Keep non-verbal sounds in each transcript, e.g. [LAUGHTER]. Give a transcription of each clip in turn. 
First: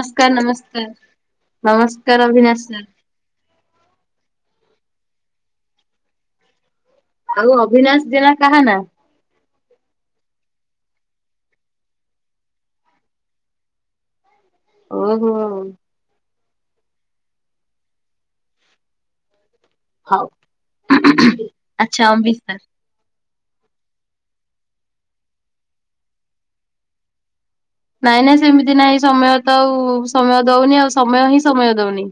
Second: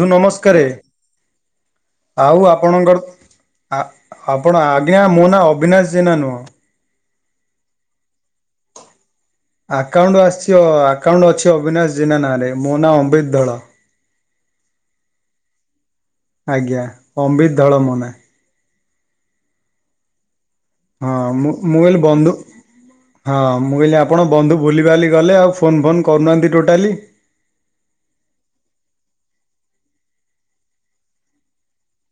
ଧୁ ନମସ୍କାର ନମସ୍କାର ଆଉ ଅଭିନାଶ ସାର୍ ଆପଣଙ୍କର ଆ ଆପଣ ଆଜ୍ଞା ମୋ ନାଁ ଅବିନାଶ ଜେନା ନୁହଁ। ଆଉ ଅଭିିନାଶ ଜେନା କାହା ନା? ଆକାଉଣ୍ଟ ଆସିଛି ଅ ଆକାଉଣ୍ଟ ଅଛି ଅବିନାଶ ଜେନା ନାଁରେ ମୋ ନାଁ ଅମ୍ବିତ୍ ଧଳ। ଓହୋ। ଆଜ୍ଞା ଅମ୍ବିତ୍ ଧଳ ମୋ ନାଁ ହଉ। ହଁ ମୁଁ ମୁଁ ହେଲି ଆଚ୍ଛା ବନ୍ଧୁ। ଅମ୍ବିତ ସାର୍ ହଁ ମୁଁ କହିଲି ଆପଣ ବନ୍ଧୁ ଭୁଲିିବାଲି ଗଲେ ଆଉ ଫୋନ ଫୋନ୍ କରୁନାହାନ୍ତି ଟୋଟାଲି। ନାଇଁ ନାଇଁ ସେମିତି ନହିଁ ସମୟ ତ ଆଉ ସମୟ ଦଉନି ଆଉ ସମୟ ହିଁ ସମୟ ଦଉନି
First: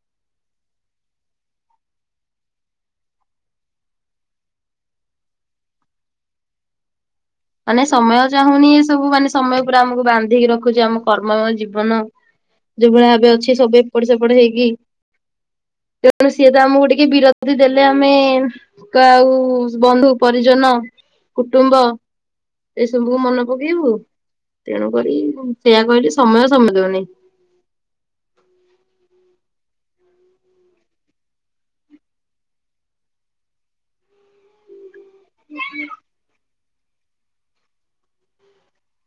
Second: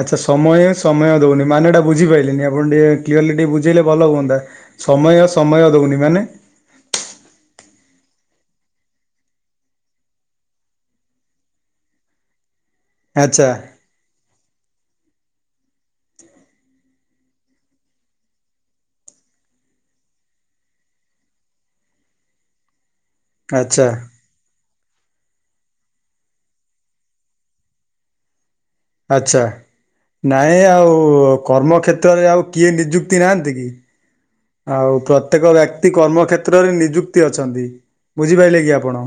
ଆଚ୍ଛା ସମୟ ସମୟ ଦଉନି ମାନେଟା ବୁଝିପାରିଲିନି ଆପଣ ଟିକେ କ୍ଲିୟରଲି ଟିକେ ବୁଝେଇଲେ ଭଲ ହୁଅନ୍ତା। ସମୟ ସମୟ ଦଉନି ମାନେ ମାନେ ସମୟ ଚାହୁଁନି ଏ ସବୁ ମାନେ ସମୟ ପୁରା ଆମକୁ ବାନ୍ଧିକି ରଖୁଛି ଆମ କର୍ମ ଜୀବନ ଯୋଉ ଭଳିଆ ଭାବେ ଆଚ୍ଛା ଅଛି ସବୁ ଏପଟେ ସେପଟେ ହେଇକି। ତେଣୁ ସିଏ ତ ଆମକୁ ଟିକେ ବିରତି ଦେଲେ ଆମେ କ ଆଉ ବନ୍ଧୁ ପରିଜନ। ହଁ କୁଟୁମ୍ବ। ଏ ସବୁକୁ ମନେ ଆଚ୍ଛା ପକେଇବୁ ତେଣୁକରି ମୁଁ ସେଇୟଆ କହିଲି ସମୟ ସମୟ ଦଉନି ଆଚ୍ଛା। ନାଇଁ ଆଉ କର୍ମ କ୍ଷେତ୍ରରେ ଆଉ କିଏ ନିଯୁକ୍ତି ନାହାନ୍ତି କି ଆଉ ପ୍ରତ୍ୟେକ ବ୍ୟକ୍ତି କର୍ମ କ୍ଷେତ୍ରରେ ନିଯୁକ୍ତି ଅଛନ୍ତି ବୁଝିପାଇଲେ କି ଆପଣ?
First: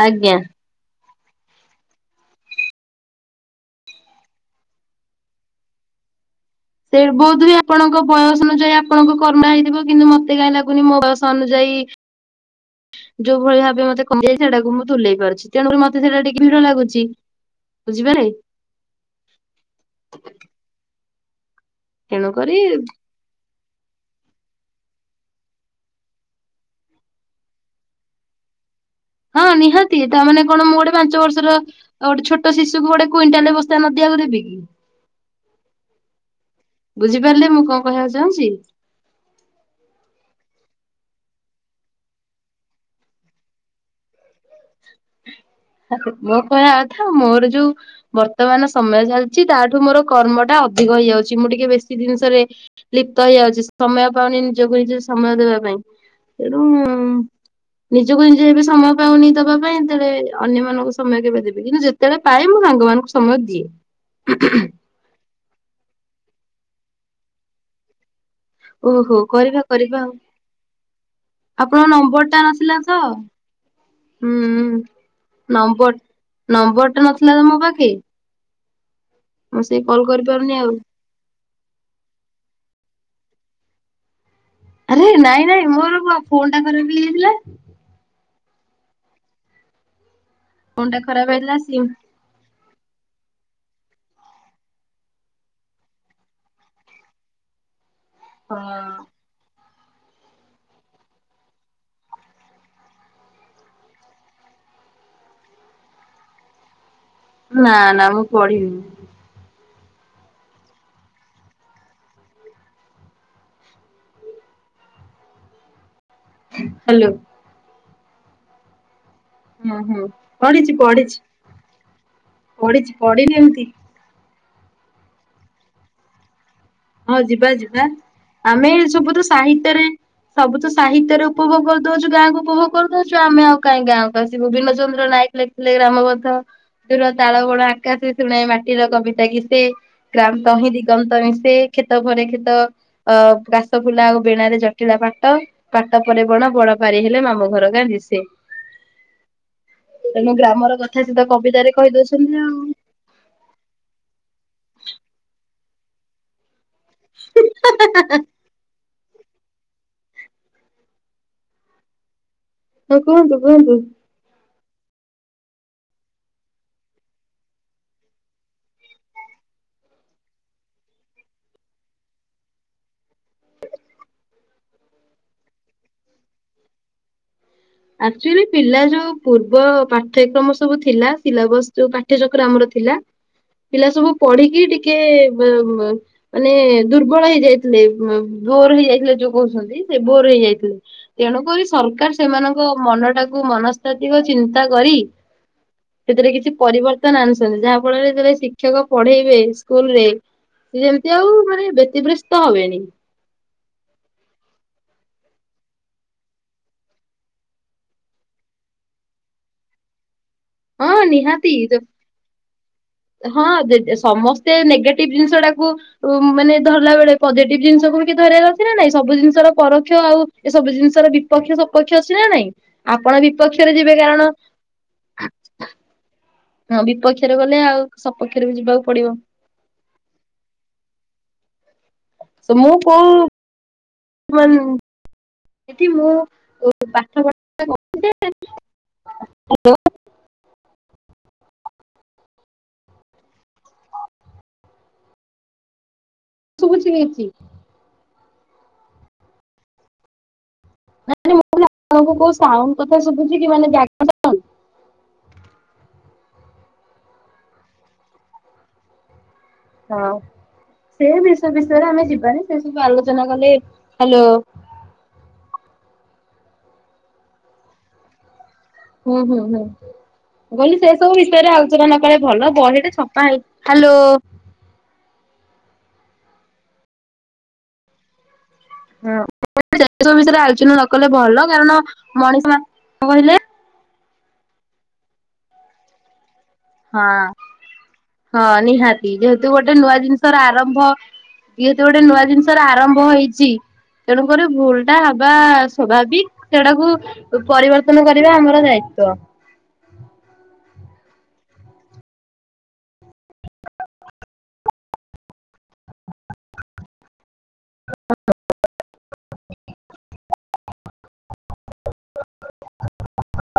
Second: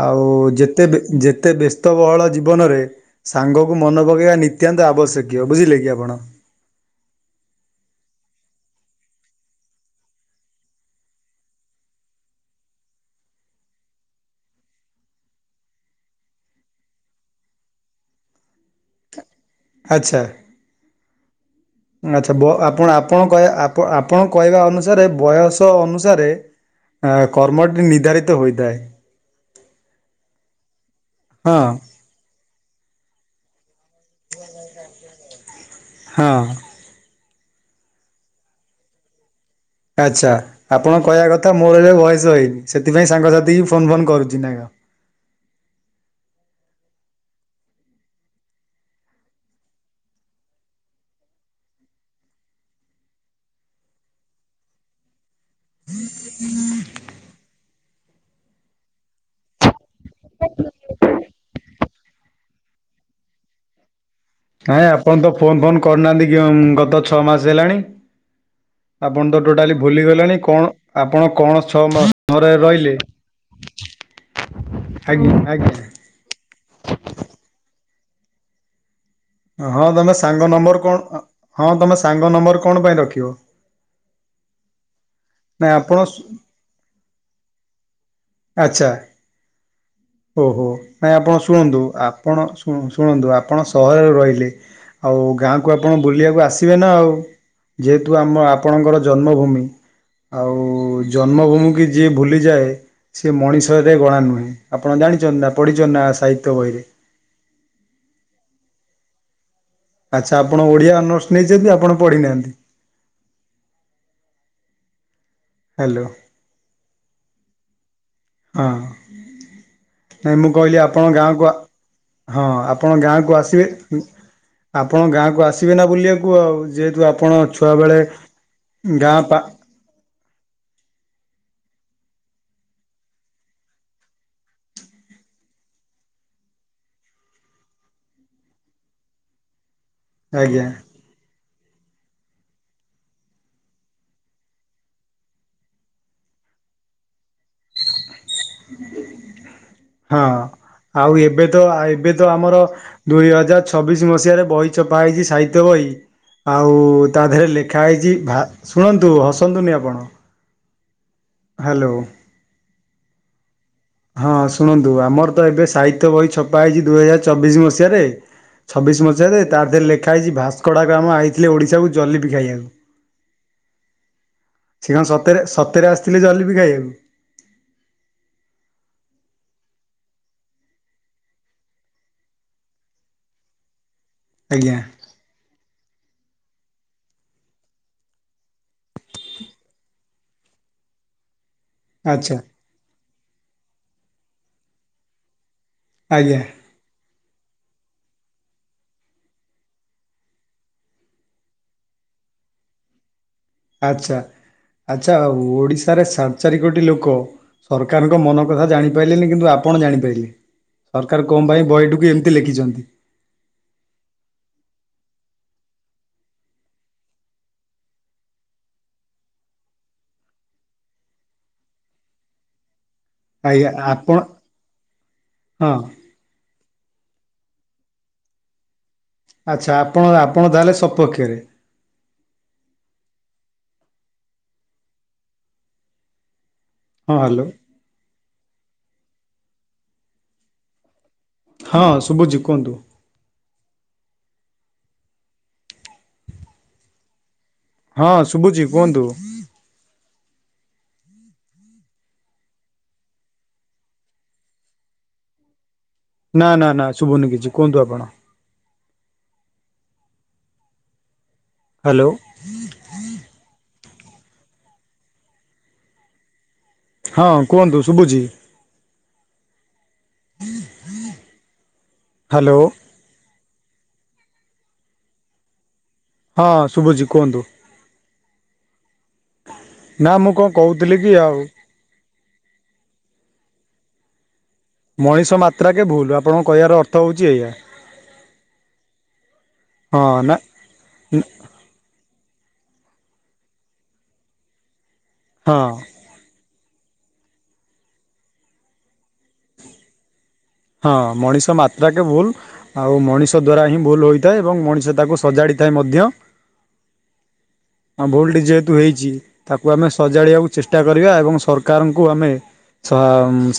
ଆଉ ଆଜ୍ଞା। ଯେତେ ବି ଯେତେ ବ୍ୟସ୍ତବହଳ ଜୀବନରେ ସାଙ୍ଗକୁ ମନେ ପକେଇବା ନିତ୍ୟାନ୍ତ ଆବଶ୍ୟକୀୟ ବୁଝିଲେ କି ଆପଣ। ଣ। ସେ ବଧ ହୁଏ ଆପଣଙ୍କ ବୟସ ଅନୁଯାୟୀ ଆପଣଙ୍କ କରୁନା ହେଇଥିବ କିନ୍ତୁ ମତେ କାହିଁ ଲାଗୁନି ମୋ ବୟସ ଅନୁଯାୟୀ ହ [INAUDIBLE] ଯୋଉ ଭଳି ଭାବେ ମତେ କମଯାଇ ସେଟାକୁ ମୁଁ ତୁଲେଇ ପାରୁଛି ତେଣୁକରି ମତେ ସେଇଟା ଟିକେ ଭିଡ ଲାଗୁଛି। ବୁଝିପାରେ। ଆଚ୍ଛା। ଆଚ୍ଛା ବ ତେଣୁକରି ଆପଣ ଆପଣ କହେ। ଆପଣଙ୍କ କହିବା ଅନୁସାରେ ବୟସ ଅନୁସାରେ। ଆ କର୍ମଟି ନିର୍ଦ୍ଧାରିତ ହୋଇଥାଏ। ହଁ ନିହାତି ତାମାନୋନେ କଣ ମୁଁ ଗୋଟେ ପାଞ୍ଚ ବର୍ଷର ହଁ ଗୋଟେ ଛୋଟ ଶିଶୁକୁ ଗୋଟେ କୁଇଣ୍ଟାଲ ବସ୍ [UNINTELLIGIBLE] ହଁ। ପାରିଲେ ମୁଁ କଣ କହିବାକୁ ଚାହୁଁଛି। ଆଚ୍ଛା ଆପଣଙ୍କ କହିବା କଥା ମୋର ଏବେ ବୟସ ହେଇନି ସେଥିପାଇଁ ସାଙ୍ଗସାଥି ଫୋନ ଫୋନ କରୁଛି। ହଁ। ମୋ କହିବା କଥା ମୋର ଯୋଉ ବର୍ତ୍ତମାନ ସମୟ ଚାଲିଛି ତାଠୁ ମୋର କର୍ମଟା। ଅଧିକ ହେଇଯାଉଛି ମୁଁ ଟିକେ ବେଶୀ ଜିନିଷରେ ଲିପ୍ତ ହେଇଯାଉଛି ସମୟ ପାଉନି ନିଜକୁ ନିଜ ସମୟ ଦେବା ପାଇଁ। ତେଣୁ ନିଜକୁ ନିଜେ ଏବେ ସମୟ ପାଉନି ଦବା ପାଇଁ। ସେତେଳେ ଅନ୍ୟମାନଙ୍କୁ ସମୟ କେବେ ଦେବେ କିନ୍ତୁ ଯେତେବେଳେ ପାଏ ମୁଁ ସାଙ୍ଗମାନାନଙ୍କୁ ସମୟ ଦିଏ। ନାଇଁ ଆପଣ ତ ଫୋନ ଫୋନ କରିୁନାହାନ୍ତି ଗତ ଛଅ ମାସ ହେଲାଣି। ଓହୋ ଆପଣ ତ କରିବା ଟୋଟାଲି କରିବା ଆଉ ଭୁଲିଗଲାଣି କଣ ଆପଣ କଣ ଛଅ ଆପଣଙ୍କ ନମ୍ବର ଟା ମାସରେ ନଥିଲା ରହିଲେ। ତ ହୁଁ ଆ୍ଞା ଆଜ୍ଞା। ନମ୍ବର ନମ୍ବର ଟା ନଥିଲା ତମ ପାଖେ। ମୁଁ ସେଇ ହଁ କଲ୍ ତମେ ସାଙ୍ଗ କରିପାରୁନି ଆଉ ନମ୍ବର କଣ। ହଁ ତମେ ସାଙ୍ଗ ନମ୍ବର କଣ ପାଇଁ ରଖିବ। ଆରେ ନାଇଁ ନାଇଁ ମୋର ଫୋନ୍ ଟା କର ହେଇଥିଲା। ଆଚ୍ଛା। ଓହୋ ଫୋନ ଟା ନାଇଁ ଖରାପ ଆପଣ ହେଇଥିଲା ଶୁଣନ୍ତୁ ସିମ୍ ଆପଣ। ଶୁଣନ୍ତୁ ଆପଣ ସହରରେ ରହିଲେ ଆଉ ଗାଁକୁ ଆପଣ ବୁଲିବାକୁ ଆସିବେ ନା ଆଉ। ଯେହେତୁ ଆମ ଆପଣଙ୍କର ହଁ ଜନ୍ମଭୂମି। ଆଉ ଜନ୍ମଭୂମି କି ଯିଏ ଭୁଲିଯାଏ ସେି ମଣିଷରେ ଗଣା ନୁହେଁ। ଆପଣ ଜାଣିଛନ୍ତି ନା ପଢିଛ ନା ସାହିତ୍ୟ ବହିରେ। ନା ନା ମୁଁ ପଢିନି। ଆଚ୍ଛା ଆପଣ ଓଡିଆ ଅନର୍ସ ନେଇଛନ୍ତି ଆପଣ ପଢିନାହାନ୍ତି। ହ୍ୟାଲୋ। ହ୍ୟାଲୋ। ହଁ ହୁଁ ହୁଁ ନାଇଁ ମୁଁ ପଢିଛି କହିଲି ଆପଣ ପଢିଛି ଗାଁକୁ। ହଁ ଆପଣ ପଢିଛି ଗାଁକୁ ପଢିନି ଏମିତି ଆସିବେ ଆପଣ ଗାଁକୁ ଆସିବେ ନା ବୁଲିବାକୁ ଆଉ। ଯେହେତୁ ହଁ ଆପଣ ଯିବା ଯିବା ଛୁଆବେଳେ। ଆମେ ସବୁ ଗାଁ ତ ପା ସାହିତ୍ୟରେ ସବୁ ତ ସାହିତ୍ୟରେ ଉପଭୋଗ। ଦଉଛୁ ଗାଁକୁ ଉପଭୋଗ କରିୁଦଉଛୁ ଆମେ ଆଉ କାହିଁ ଗାଁ କକୁ ଆସିବୁ ବିୀନଚନ୍ଦ୍ର ନାୟକ ଲେିଥିଲେ୍ରାମବନ୍ଧ। ଦୁର ତାଳବଣ ଆକାଶ ଶୁଣାଇ ମାଟିର କବିତା କିଶେ ଗ୍ରାମ ଆଜ୍ଞା। ସହିଁ ଦିଗନ୍ତ ମିଶେ। କ୍ଷେତ ଭରେ କ୍ଷେତ ଅ କାସ ଫୁଲା ଆଉ ବେଣରେ ଜଟିଳା ପାଟ ପାଟ ପରେ ବଣ ବଡ। ାର ହେଲେ ମାମ ଘର କାଧି ତଣୁ ହଁ ଗ୍ରାମ। ଆଉ ଏବେ ତ ଏବେ ତ ଆମର ଦୁଇ ହଜାର ଛବିଶି ମସିହାରେ ବହି ଚପା ହେଇଛି ସାହିତ। ବହି ଆଉ ତା ଦେହରେ ଲେଖା ହେଇଛି ଶୁଣ ୁ ହସନ୍ତୁନି ଆପଣ। ହ୍ୟାଲୋ। ହଁ କୁହନ୍ତୁ କୁହନ୍ତୁ। ହଁ ଶୁଣନ୍ତୁ ଆମର ତ ଏବେ ସାହିତ୍ୟ ବହି ଛପା ହେଇଛି ଦୁଇ ହଜାର ଚବିଶି ମସିହାରେ। ଛବିଶ ମସିହାରେ ତାରରେ ଲେଖା ହେଇଛି ଭାସ୍କଡା ଗ୍ରାମ ହେଇଥିଲେ ଓଡିଶାକୁ ଜଲିପି ଖାଇବାକୁ। ହ। ସେ କଣ ସତରେ ସତରେ ଆସିଥିଲେ ଜଲ ବିି ଖାଇବାକୁ। ଆକ୍ଚୁଆଲି ପିଲା ଯୋଉ ପୂର୍ବ ପାଠ୍ୟକ୍ରମ ସବୁ ଥିଲା ସିଲାବସ ଯୋଉ ପାଠ୍ୟଚକ୍ର ଆମର। ଥିଲା ପିଲା ସବୁ ପଢିକି ଆଜ୍ଞା ଟିକେ। ମାନେ ଦୁର୍ବଳ ହେଇ ଯାଇଥିଲେ ବୋର ହେଇ ଯାଇଥିଲେ ଯୋଉ କହୁଛନ୍ତି ସେ ବୋର ହେଇଯାଇଥିଲେ ତେଣୁକରି ସରକାର ଆଚ୍ଛା ସେମାନଙ୍କ ମନ ଟାକୁ ମନସ୍ତାତିିକ ଚିନ୍ତା କରି ସେଥିରେ ଆଜ୍ଞା। କିଛି ପରିବର୍ତ୍ତନ ଆଣୁଛନ୍ତି ଯାହା ଫଳରେ ଯେତେବେଳେ ଶିକ୍ଷକ ପଢେଇବେ ସ୍କୁଲରେ ଯେମିତି ଆଉ ମାନେ ବ୍ୟତିବ୍ରସ୍ତ ହବେନି ଆଚ୍ଛା ଆଛା ହଉ ଓଡିଶାରେ ସାଡେ ଚାରି କୋଟି ଲୋକ ସରକାରଙ୍କ ମନ କଥା ଜାଣିପାରିଲେନି କିନ୍ତୁ ଆ ଆପଣ ଜାଣିପାରିଲେ ହଁ ସରକାର କଣ ପାଇଁ ନିହାତି ବହିଟିକୁ ଏମିତି ଲେଖିଛନ୍ତି ହଁ ସମସ୍ତେ ନେଗେଟିଭ ଜିନିଷ ଟାକୁ ମାନେ ଧରିଲା ବେଳେ ପଜିଟିଭ ଜିନିଷ ତାକୁ ବି ଧରିବାର ଅଛି ନା ନାଇଁ ସବୁ ଜିନିଷର ପରୋକ୍ଷ ଆଉ ଏ ସବୁ ଜିନିଷର ବିପକ୍ଷ ସପକ୍ଷ ଅଛି ନା ନାଇଁ ଆପଣ ଆଜ୍ଞା ବିପକ୍ଷରେ ଯିବେ ଆପଣ କାରଣ ହଁ ହଁ ବିପକ୍ଷରେ ଗଲେ ଆଉ ସପକ୍ଷରେ ବି ଯିବାକୁ ପଡିବ ଆଚ୍ଛା ଆପଣ ଆପଣ ତାହେଲେ ସପକ୍ଷରେ ତ ମୁ କୋଉ [INAUDIBLE] ସେଠି ମୁଁ [INAUDIBLE] ହ୍ୟାଲୋ [INAUDIBLE] ହଁ ଶୁଭୁଛି କୁହନ୍ତୁ ଶୁଭୁଚି ହଁ ଶୁଭୁଛିି କୁହନ୍ତୁ ନ ମୁଁ କଇଲି ଆପଣ ଙ୍କୁ ଶୋଉଣ୍ଡ କଥା ଶୁଭୁଚି କି! ମନେ [UNINTELLIGIBLE] [INAUDIBLE] ନା ନା ନା ଶୁଭୁନି କିଛି କୁହନ୍ତୁ ଆପଣ! ହଁ ସେ ବିଷୟ ବିଷୟରେ ଆମେ ହ୍ୟାଲୋ ଯିବାନି ସେ ସବୁ ଆଲୋଚନା କଲେ, ହ୍ୟାଲୋ! ହଁ କୁହନ୍ତୁ ଶୁଭୁଛିି! ହୁଁ ହୁଁ ହୁଁ ମୁଁ କହିଲି, ସେ ସବୁ ବିଷୟରେ ଆଲୋଚନା ନ କରିବା ଭଲ ହ୍ୟାଲୋ ବହିରେ ଛପା ହେଇଛି ହ୍ୟାଲୋ! ହଁ ଶୁଭୁଜୀ କୁହନ୍ତୁ! ବ ନା ମୁଁ ବିଷୟରେ କଣ ଆଲୋଚନା ନ କହୁଥିଲି କି କଲେ ଆଉ ଭଲ, କାରଣ ମଣିଷ ମାନ କଣ କହିଲେ ମଣିଷ ମାତ୍ରା କେ ଭୁଲ ର ଅର୍ଥ ହଁ ହେଉଛି ଏଇଆ ହଁ ନିହାତି ଯେହେତୁ, ଗୋଟେ ନୂଆ ହଁ ନା ଜିନିଷର ଆରମ୍ଭ ଯେହେତୁ ଗୋଟେ ନୂଆ ଜିନିଷ ର ଆରମ୍ଭ ହେଇଛି, ତେଣୁକରି ଭୁଲ ଟା ହବା ହଁ। ସୋଭାବିକ ସେଟାକୁ ପରିବର୍ତ୍ତନ କରିବା ଆମର ଦାୟିତ୍ଵ। ହଁ ମଣିଷ ମାତ୍ରାକେ ଭୁଲ ଆଉ ମଣିଷ ଦ୍ଵାରା ହିଁ ଭୁଲ ହୋଇଥାଏ, ଏବଂ ମଣିଷ ତାକୁ ସଜାଡିଥାଏ ମଧ୍ୟ [UNINTELLIGIBLE] ଆ ଭୁଲଟି ଯେହେତୁ ହେଇଛି ତାକୁ ଆମେ ସଜାଡ଼ିବାକୁ ଚେଷ୍ଟା କରିବା ଏବଂ ସରକାରଙ୍କୁ ଆମେ ସା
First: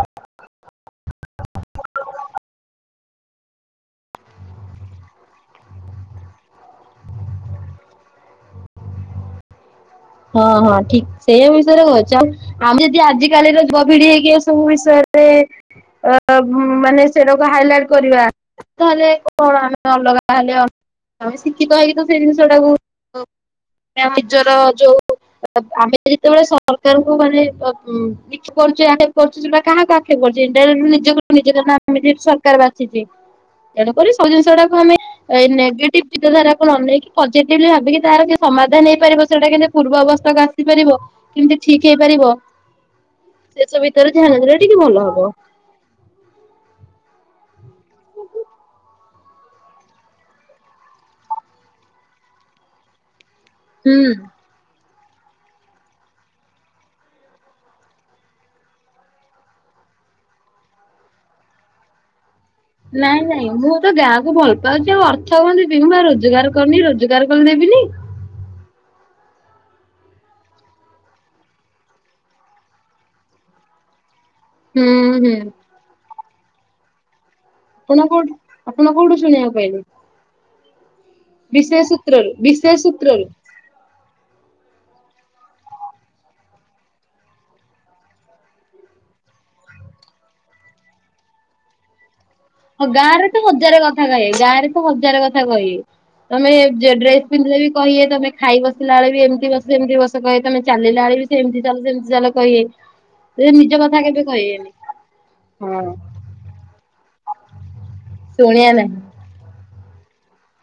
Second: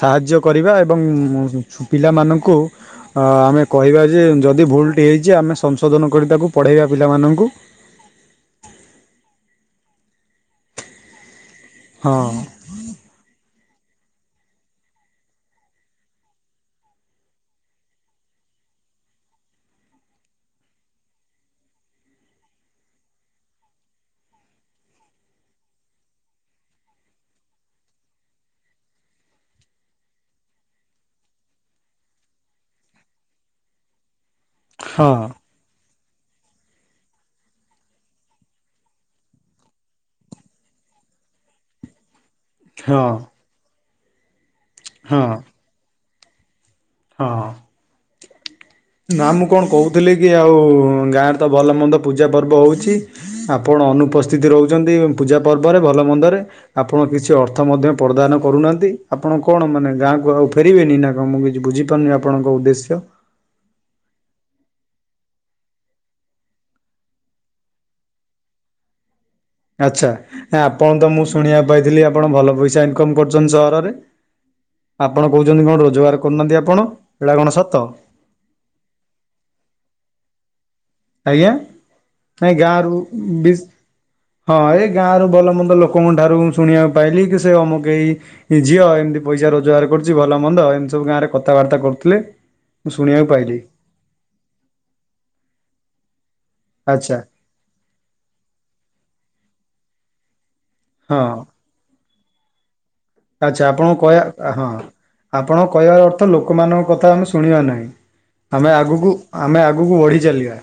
ସାହାଯ୍ୟ କରିବା ଏବଂ ପିଲାମାନଙ୍କୁ ଆମେ କହିବା ଯେ ଯଦି ଭୁଲଟି ହେଇଛି ଆମେ ସଂଶୋଧନ କରି ତାକୁ ପଢ଼େଇବା ପିଲାମାନଙ୍କୁ। [INAUDIBLE] ହଁ ହଁ ଠିକ ସେଇ ବିଷୟରେ ହଁ କହୁଛ ଆମେ ଯଦି ଆଜିକାଲିର ଯୁବପିଡ଼ି ହେଇକି ଏ ସବୁ ବିଷୟରେ ଅ ମାନେ ସେଟାକୁ ହାଇଲାଇଟ କରିବା, ତାହେଲେ କଣ ଆମେ ଅଲଗା ତାହା ହେଲେ ଆଉ। ଆମେ ଶିକ୍ଷିତ ହେଇକି ତ ସେଇ ଜିନିଷ ଟାକୁ ଆମେ ନିଜର ଯୋଉ ଆମେ ଯେତେବେଳେ ସରକାରଙ୍କୁ ମାନେ ଆକ୍ଷେପ କରୁଛୁ କାହା କାହା [UNINTELLIGIBLE] ନିଜ ନିଜ ସରକାର ବାଛି, ତେଣୁକରି ସବୁ ଜିନ ସେଗୁଡା କୁ ଆମେ ହଁ। ନେଗେଟିଭ ଚୀନ୍ତା ଧାରାକୁ ନ ନେଇେଇକି, ପଯେଟିଭ ଭାବିକି ତାର ସମାଧାନ ହେଇପାରିବ ସେଇଟା କିନ୍ତ ପୂର୍ବ ଅବସ୍ଥାକୁ ଆସିପାରିବ କେମିତି ଠିକ ହେଇପାରିବ ହଁ। ଭିତରେ ଧ୍ୟାନ ଦେଲେ ଟିକେ ଭଲ ହଁ ହବ। ହଁ। ନା ମୁଁ କଣ କହୁଥିଲି କି ଆଉ ଗାଁରେ ତ ଭଲ ମନ୍ଦ ପୂଜା ପର୍ବ ହଉଛି ଆପଣ ହୁଁ। ଅନୁପସ୍ଥିତି ରହୁଛନ୍ତି। ପୂଜା ପର୍ବରେ ଭଲ ମନ୍ଦରେ ଆପଣ କିଛି ଅର୍ଥ ମଧ୍ୟ ପ୍ରଦାନ କରୁନାହାନ୍ତି ଆପଣ କଣ ମାନେ ଗାଁ ଆଉ ଫେବେନି ନା ମୁଁ କିଛି ବୁଝି ପାରୁନି ନାଇଁ ନାଇଁ ମୁଁ ତ ଗାଁ କକୁ ଭଲ ପାଉଛି ଆଉ ଅର୍ଥ କୁହନ୍ତିିବି ମୁଁ ବା ରୋଜଗାର କରିନି ରୋଜଗାର କରିଦେବିନି ହୁଁ। ଆଚ୍ଛା ଆପଣ ତ, ମୁଁ ଶୁଣିବାକୁ ପାଇଥିଲି ଆପଣ ଭଲ ପଇସା ଇନକମ କରୁଛନ୍ତି ସହରରେ ହୁଁ ଆପଣ ହୁଁ। କହୁଛନ୍ତି, କଣ ରୋଜଗାର କରୁନାହାନ୍ତି ଆପଣ ଏଇଟା କଣ ସତ ଆପଣ କୋଉଠି ଆପଣ କୋଉଠୁ ଶୁଣିବାକୁ କହଲେ ଆଜ୍ଞା ଆ ଗା ବିଶେଷ ର ସୂତ୍ରରୁ। ହଁ। ଗାଁରୁ ଭଲ ମନ୍ଦ ଲୋକଙ୍କ ଠାରୁ ଶୁଣିବାକୁ ପାଇଲି କି ସେ ଅମକହି ଝିଅ ଏମିତି ପଇସା ରୋଜଗାର କରୁଛି ଭଲ ମନ୍ଦ ଏମିତି ସବୁ ଗାଁରେ କଥାବାର୍ତ୍ତା କରୁଥିଲେ ହଁ ମୁଁ ଗାଁ ଶୁଣିବାକୁ ରେ ତ ପାଇଲି ହଜାରେ କଥା କହେ ଗାଁ ରେ ତ ହଜାର କଥା କହେ ତମେ ଆଚ୍ଛା ଡ୍ରେସ ପିନ୍ଧିଲେ ବି କହିବେ ତମେ ଖାଇ ବସିଲା ବେଳେ ବି ଏମିତି ବସ ଏମିତି ବସ କହିବେ ତମେ ଚାଲିଲା ବେ ବି ସେମିତି ଚାଲ ସେମିତି ଚାଲ କହିହେ ଆଛା ଆପଣଙ୍କୁ କହିବା ହଁ ଆପଣ ହଁ କହିବାର ଅର୍ଥ ଲୋକମାନଙ୍କ କଥା ଆମେ ଶୁଣିବା ନାହିଁ। ଶୁଣିଆ ଆମେ ନାହିଁ। ଆଗକୁ ଆମେ ଆଗକୁ ବଢି ଚାଲିବା।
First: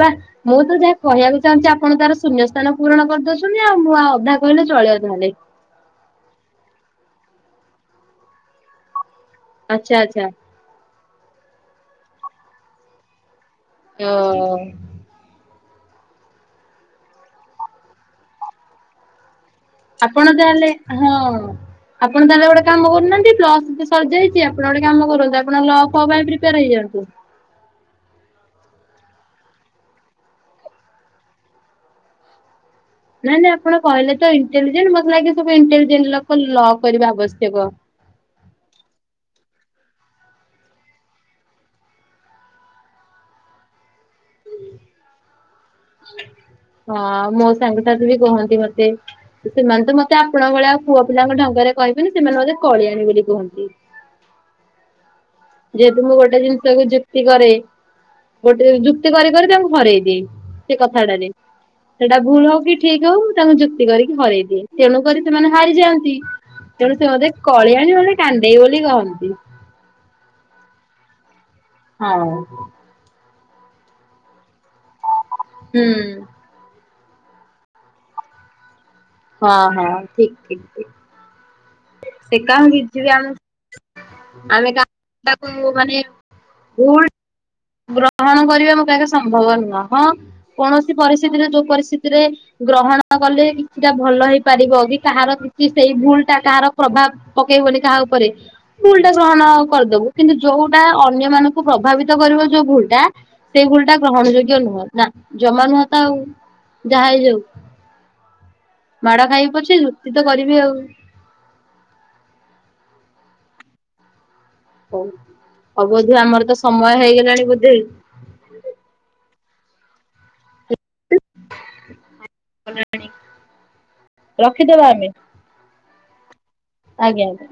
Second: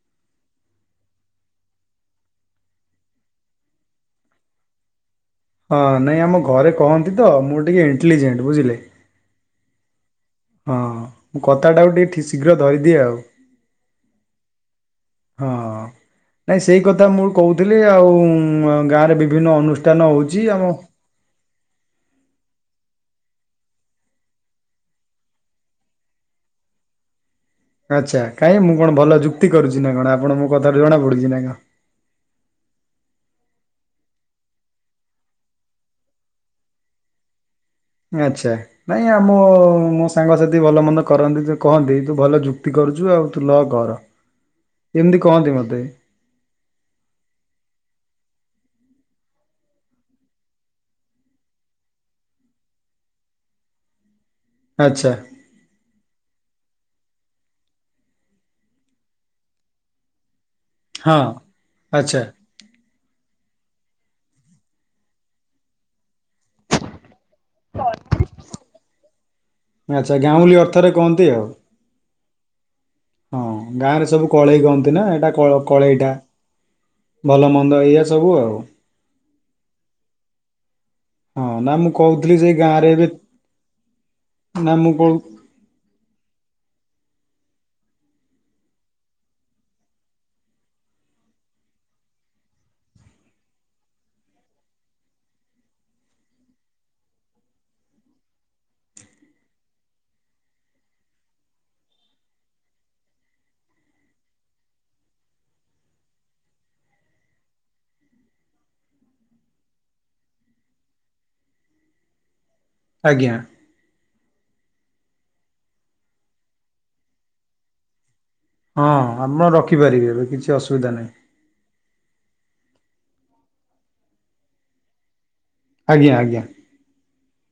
ବା ମୁଁ ତ ଯାହା କହିବାକୁ ଚାହୁଁଛି ଆପଣ ତାର ଶୂନ୍ୟ ସ୍ଥାନ ପୂରଣ କରିଦଉଛନ୍ତି ଆଉ ମୁଁ ଆଉ ଅଧା କହିଲେ ଚଳିବ ତାହେଲେ। ହଁ ନାଇଁ ଆମ ଘରେ କହନ୍ତି ତ ମୁଁ ଟିକେ ଇଣ୍ଟେଲିଜେଣ୍ଟ ବୁଝିଲେ। ଆଚ୍ଛା ଆଚ୍ଛା। ହଁ ମୁଁ କଥାଟାକୁଉ ଟିକେ ଠିକ ଶୀଘ୍ର ଧରିଦିଏ ଆଉ। ଓ। ହଁ ନାଇଁ ସେଇ କଥା ମୁଁ କହୁଥିଲି ଆଉ ଗାଁରେ ବିଭିନ୍ନ ଅନୁଷ୍ଠାନ ଆପଣ ହଉଛି ଆମ ତାହେଲେ ହଁ ଆପଣ ତାହେଲେ ଗୋଟେ କାମ କରୁନାହାନ୍ତି ପ୍ଲସ ସଜ ହୋଇଛି ଆପଣ ଗୋଟେ କାମ କରନ୍ତୁ ଆପଣ ଲ ପାଇଁ ପ୍ରିପେୟାର ହେଇଯାନ୍ତୁ। ଆଚ୍ଛା କାହିଁ ମୁଁ କଣ ଭଲ ଯୁକ୍ତି କରୁଛି ନା କଣ ଆପଣ ମୋ କଥାାରୁ ଜଣା ପଡୁଛି ନା କଣ? ନାଇଁ ନାଇଁ ଆପଣ କହିଲେ ତ ଇଣ୍ଟେଲିଜେଣ୍ଟ ମତେ ଲାଗେ ସବୁ ଇଣ୍ଟେଲିଜେଣ୍ଟ ଲୋକ ଲ କରିବା ଆବଶ୍ୟକ। ଆଚ୍ଛା ନାଇଁ ଆମ ମୋ ସାଙ୍ଗସାଥି ଭଲ ମନ୍ଦ କରନ୍ତି ତ କହନ୍ତି ତୁ ଭଲ ଯୁକ୍ତି କର କରଛୁ ଆଉ ତୁ ଲ କର। ଏମିତି କହନ୍ତି ମତେ ହଁ ମୋ ସାଙ୍ଗଠାରୁ ବି କୁହନ୍ତିୁ। ମତେ ସେମାନେ ତ ମତେ ଆପଣ ଭଳିଆ ଆଉ ପୁଅ ପିଲାଙ୍କ ଢଙ୍ଗରେ କହିବେନି ସେମାନେ ମତେ କଳିଆଣୀ ବୋଲି କୁହନ୍ତି। ହ ଆଚ୍ଛା। ଯେହେତୁ ମୁଁ ଗୋଟେ ଜିନିଷ କୁ ଯୁକ୍ତି କରେ। ଗୋଟେ ଯୁକ୍ତି କରି କରି ତାଙ୍କୁ ହରେଇ ଦିଏ। ସେ ହଁ। କଥାଟାରେ ସେଟା ଆଚ୍ଛା ଭୁଲ ହଉ କି ଠିକ ହଉ ତାଙ୍କୁ ଯୁକ୍ତି କରିକି ହରଇ ଦିଏ ତେଣୁ କରି ସେମାନେ ହାରିଯାଆନ୍ତି ତେଣୁ ସେ ମତେ କଳିଆଣି ବୋଲି କାନ୍ଦେଇ ବୋଲି କହନ୍ତି। ଆଚ୍ଛା ଗାଉଁଲି ଅର୍ଥରେ କୁହନ୍ତି ଆଉ। ହଁ। ହଁ ଗାଁରେ ସବୁ କଳେଇ କହନ୍ତି ନା ଏଇଟା କ ହୁଁ। କଳେଇଟା। ଭଲ ମନ୍ଦ ଏଇଆ ସବୁ ଆଉ। ହଁ ହଁ ଠିକ ଠିକ୍। ହଁ ନା ମୁଁ କହୁଥିଲି ଯେ ଗାଁରେ ଏବେ ବିଝିବି ଆମେ ଆମେ ନା ମୁଁ କହୁ କାକୁ ମାନେ ଉ ଗ୍ରହଣ କରିବା ମୋ ପାଖେ ସମ୍ଭବ ନୁହଁ ହଁ କୌଣସି ପରିସ୍ଥିତିରେ ଯୋଉ ପରିସ୍ଥିତିରେ ଗ୍ରହଣ କଲେ କିଛିଟା ଭଲ ହେଇପାରିବ କି କାହାର କିଛି ସେଇ ଭୁଲ ଟା କାହାର ପ୍ରଭାବ ପକେଇବ କାହା ଉପରେ। ଭୁଲ ଟା ଗ୍ରହଣ କରିଦବୁ କିନ୍ତୁ ଯୋଉଟା ଅନ୍ୟ ମାନଙ୍କୁ ପ୍ରଭାବିତ କରିବ ଯୋଉ ଭୁଲ ଟା ସେଇ ଭୁଲ୍ ଟା ଗ୍ରହଣ ଯୋଗ୍ୟ ନୁହ ନା ଜମା ନୁହଁ ତ ଆଉ ଯାହା ହେଇ ଯାଉ। ମାଡ ଖାଇ ପାରୁଛି ଯୁକ୍ତି ତ କରିବି ଆଉ। ଆଜ୍ଞା। ହଉ ଆଉ ବୋଧେ ଆମର ତ ସମୟ ହେଇଗଲାଣି ବୋଧେ। ହଁ ଆପଣ ରଖିପାରିବେ ଏବେ କିଛି ଅସୁବିଧା ନାହିଁ। ରଖିଦବା ଆମେ। ଆଜ୍ଞା ଆଜ୍ଞା। ଆଜ୍ଞା ଆଜ୍ଞା।